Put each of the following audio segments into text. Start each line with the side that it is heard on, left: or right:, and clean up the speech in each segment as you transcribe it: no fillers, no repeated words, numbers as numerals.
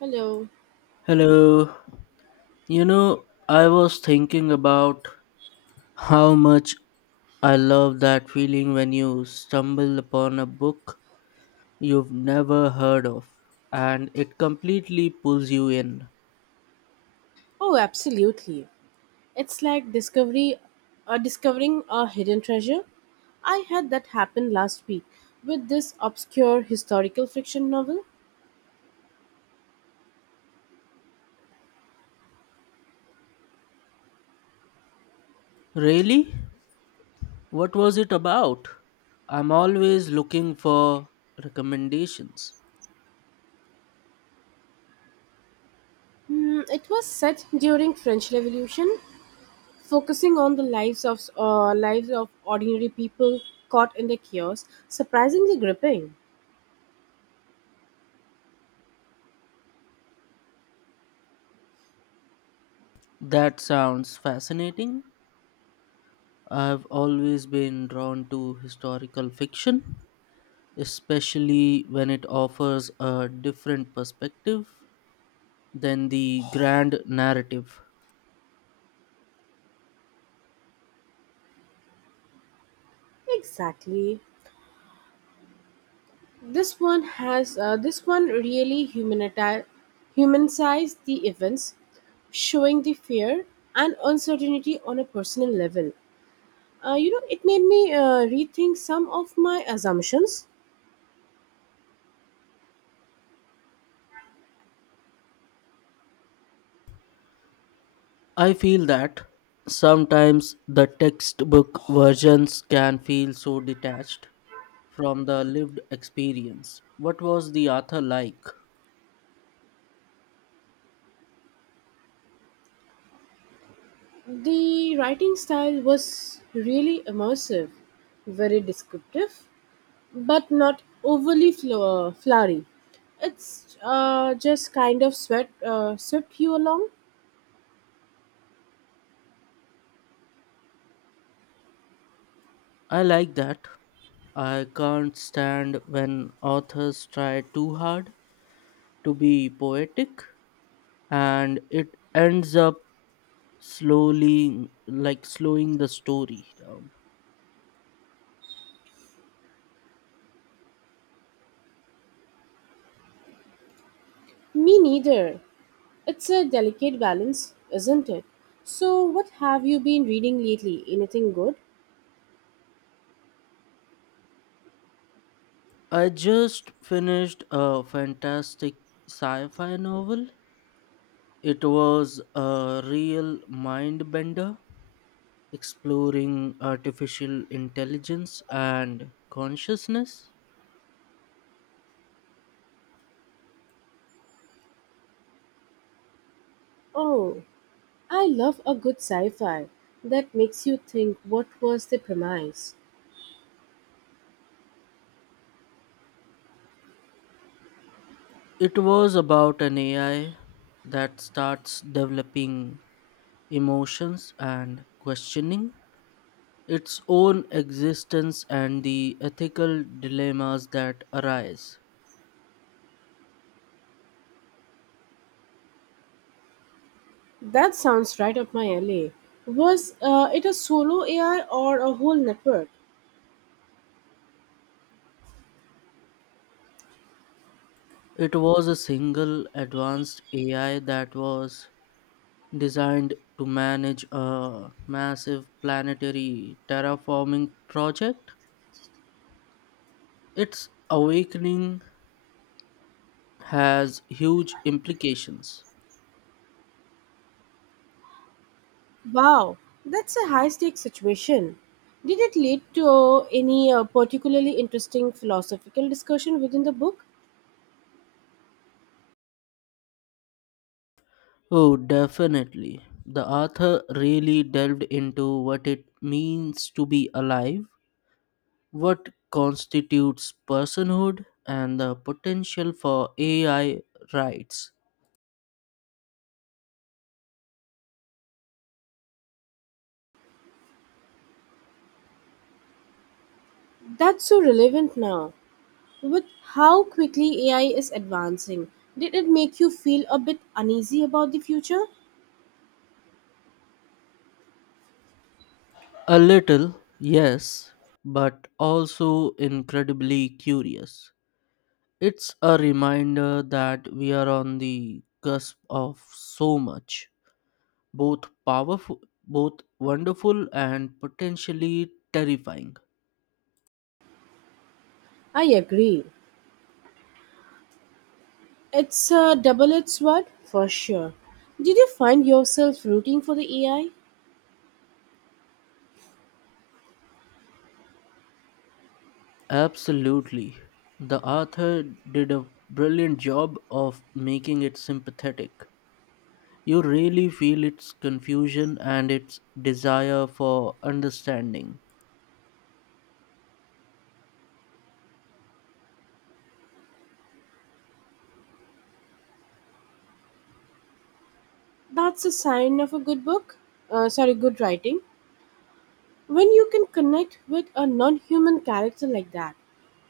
right: Hello.
left: Hello. You know, I was thinking about how much I love that feeling when you stumble upon a book you've never heard of and it completely pulls you in.
right: Oh, absolutely. It's like discovery discovering a hidden treasure. I had that happen last week with this obscure historical fiction novel.
left: Really? What was it about? I'm always looking for recommendations.
right: Hmm, it was set during French Revolution, focusing on the lives of ordinary people caught in the chaos. Surprisingly gripping.
left: That sounds fascinating. I've always been drawn to historical fiction, especially when it offers a different perspective than the grand narrative.
right: Exactly. This one really humanized the events, showing the fear and uncertainty on a personal level. It made me rethink some of my assumptions.
left: I feel that sometimes the textbook versions can feel so detached from the lived experience. What was the author like?
right: The writing style was really immersive, very descriptive, but not flowery. It's just kind of sweat swept you along.
left: I like that. I can't stand when authors try too hard to be poetic and it ends up slowly, like slowing the story down.
right: Me neither. It's a delicate balance, isn't it? So, what have you been reading lately? Anything good?
left: I just finished a fantastic sci fi novel. It was a real mind bender, exploring artificial intelligence and consciousness.
right: Oh, I love a good sci fi that makes you think, what was the premise.
left: It was about an AI that starts developing emotions and questioning its own existence and the ethical dilemmas that arise.
right: That sounds right up my alley. Was it a solo AI or a whole network?
left: It was a single advanced AI that was designed to manage a massive planetary terraforming project. Its awakening has huge implications.
right: Wow, that's a high stakes situation. Did it lead to any particularly interesting philosophical discussion within the book?
left: Oh, definitely. The author really delved into what it means to be alive, what constitutes personhood, and the potential for AI rights.
right: That's so relevant now. With how quickly AI is advancing, did it make you feel a bit uneasy about the future?
left: A little, yes, but also incredibly curious. It's a reminder that we are on the cusp of so much, both powerful, both wonderful, and potentially terrifying.
right: I agree. It's a double edged sword for sure. Did you find yourself rooting for the AI?
left: Absolutely. The author did a brilliant job of making it sympathetic. You really feel its confusion and its desire for understanding.
right: That's a sign of a good book. Sorry, good writing. When you can connect with a non human character like that,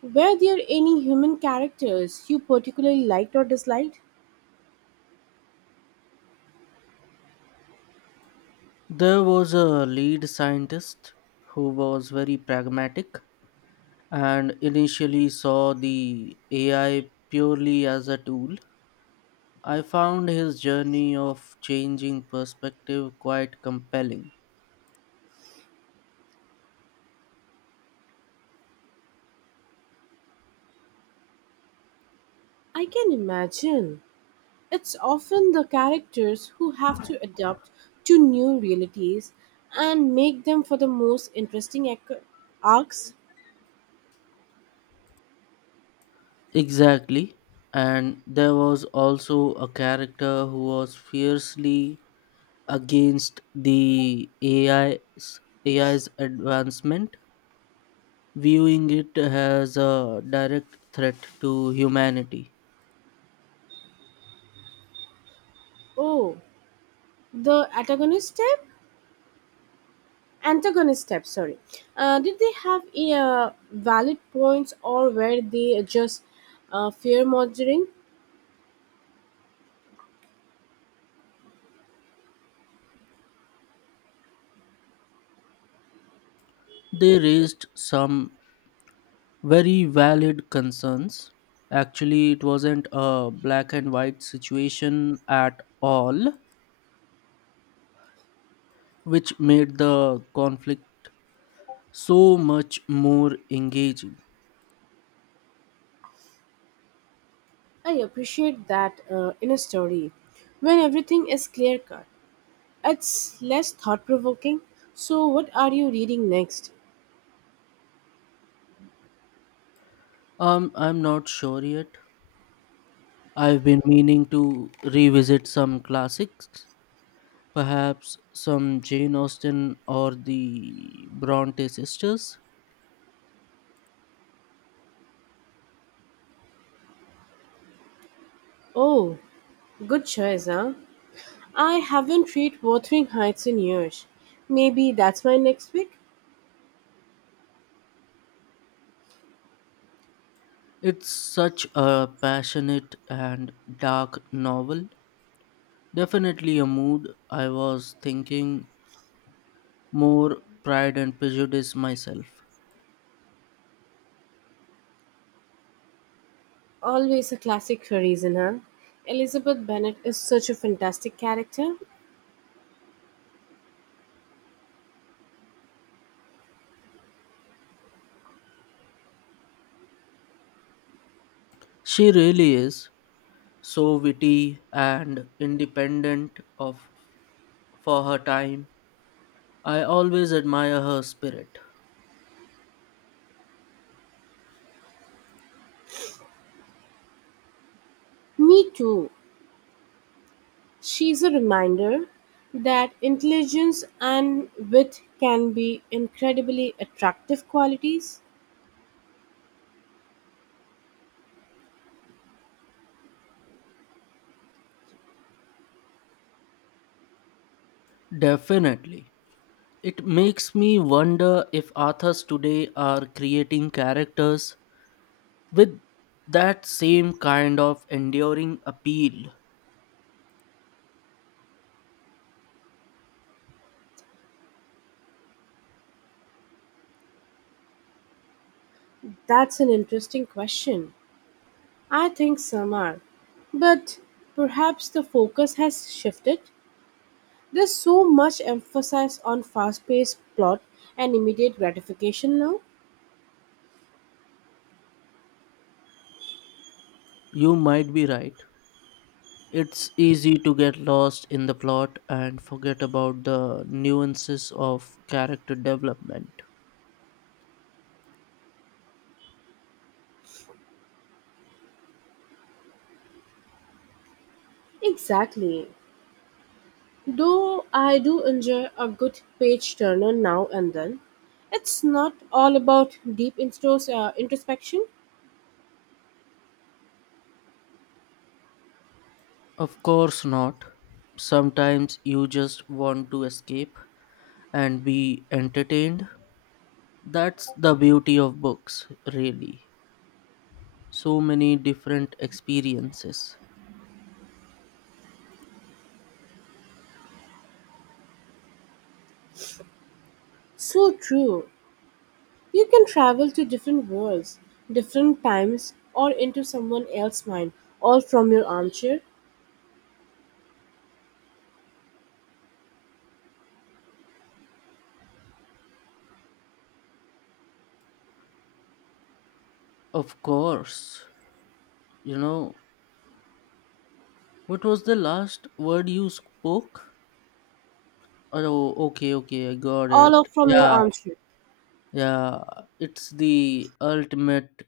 right: were there any human characters you particularly liked or disliked?
left: There was a lead scientist who was very pragmatic and initially saw the AI purely as a tool. I found his journey of changing perspective quite compelling.
right: I can imagine. It's often the characters who have to adapt to new realities and make them for the most arcs.
left: Exactly. And there was also a character who was fiercely against the AI's advancement, viewing it as a direct threat to humanity.
right: Oh, the antagonist step? Antagonist step, sorry. Did they have valid points or were they just fear mongering?
left: They raised some very valid concerns. Actually, it wasn't a black and white situation at all, which made the conflict so much more engaging.
right: I appreciate that in a story when everything is clear cut. It's less thought provoking. So, what are you reading next?
left: I'm not sure yet. I've been meaning to revisit some classics, perhaps some Jane Austen or the Bronte sisters.
right: Oh, good choice, huh? I haven't read Wuthering Heights in years. Maybe that's my next pick.
left: It's such a passionate and dark novel. Definitely a mood. I was thinking more Pride and Prejudice myself.
right: Always a classic for a reason, huh? Elizabeth Bennet is such a fantastic character.
left: She really is so witty and independent of for her time. I always admire her spirit.
right: Me too. She's a reminder that intelligence and wit can be incredibly attractive qualities.
left: Definitely. It makes me wonder if authors today are creating characters with that same kind of enduring appeal.
right: That's an interesting question. I think some are. But perhaps the focus has shifted. There's so much emphasis on fast paced plot and immediate gratification now.
left: You might be right. It's easy to get lost in the plot and forget about the nuances of character development.
right: Exactly. Though I do enjoy a good page turner now and then, it's not all about introspection.
left: Of course not. Sometimes you just want to escape and be entertained. That's the beauty of books, really. So many different experiences.
right: So true. You can travel to different worlds, different times, or into someone else's mind, all from your armchair,
left: Of course. You know, what was the last word you spoke? Oh, okay, okay, I got
right: all
left: it.
right: of from your
left: Yeah.
right: armchair.
left: Yeah, it's the ultimate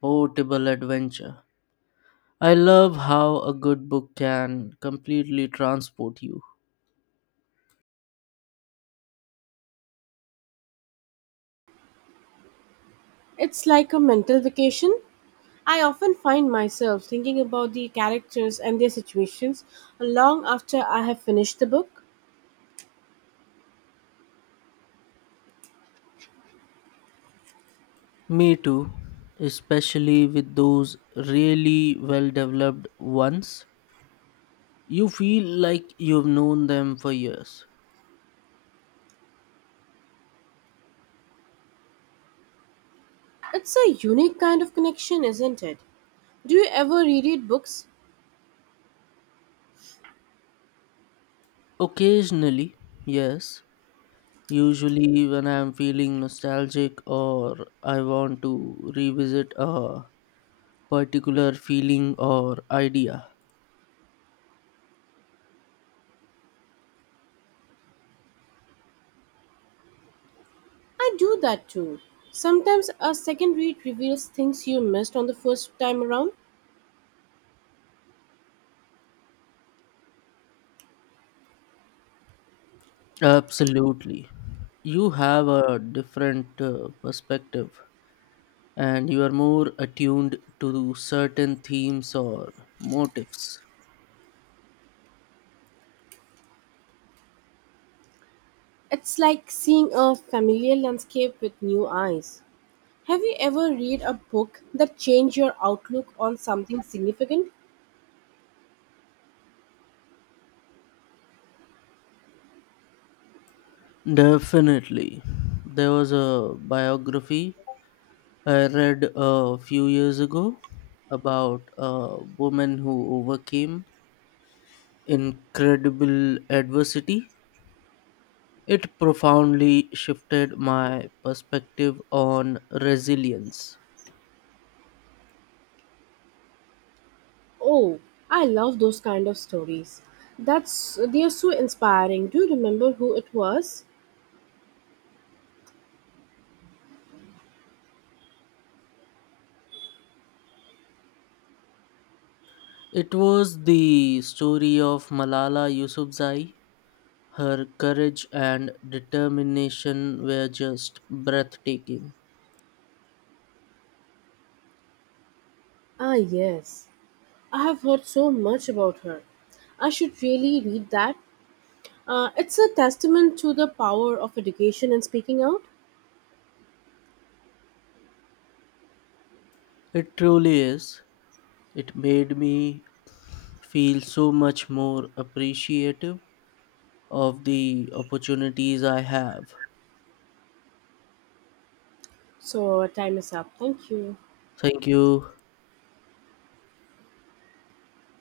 left: portable adventure. I love how a good book can completely transport you.
right: It's like a mental vacation. I often find myself thinking about the characters and their situations long after I have finished the book.
left: Me too, especially with those really well developed ones. You feel like you've known them for years.
right: It's a unique kind of connection, isn't it? Do you ever reread books?
left: Occasionally, yes. Usually, when I'm feeling nostalgic or I want to revisit a particular feeling or idea.
right: I do that too. Sometimes a second read reveals things you missed on the first time around.
left: Absolutely. You have a different perspective and you are more attuned to certain themes or motifs.
right: It's like seeing a familiar landscape with new eyes. Have you ever read a book that changed your outlook on something significant?
left: Definitely. There was a biography I read a few years ago about a woman who overcame incredible adversity. It profoundly shifted my perspective on resilience.
right: Oh, I love those kind of stories. That's they're so inspiring. Do you remember who it was?
left: It was the story of Malala Yousafzai. Her courage and determination were just breathtaking.
right: Ah, yes. I have heard so much about her. I should really read that. It's a testament to the power of education and speaking out.
left: It truly is. It made me feel so much more appreciative of the opportunities I have.
right: So, our time is up. Thank you.
left: Thank you.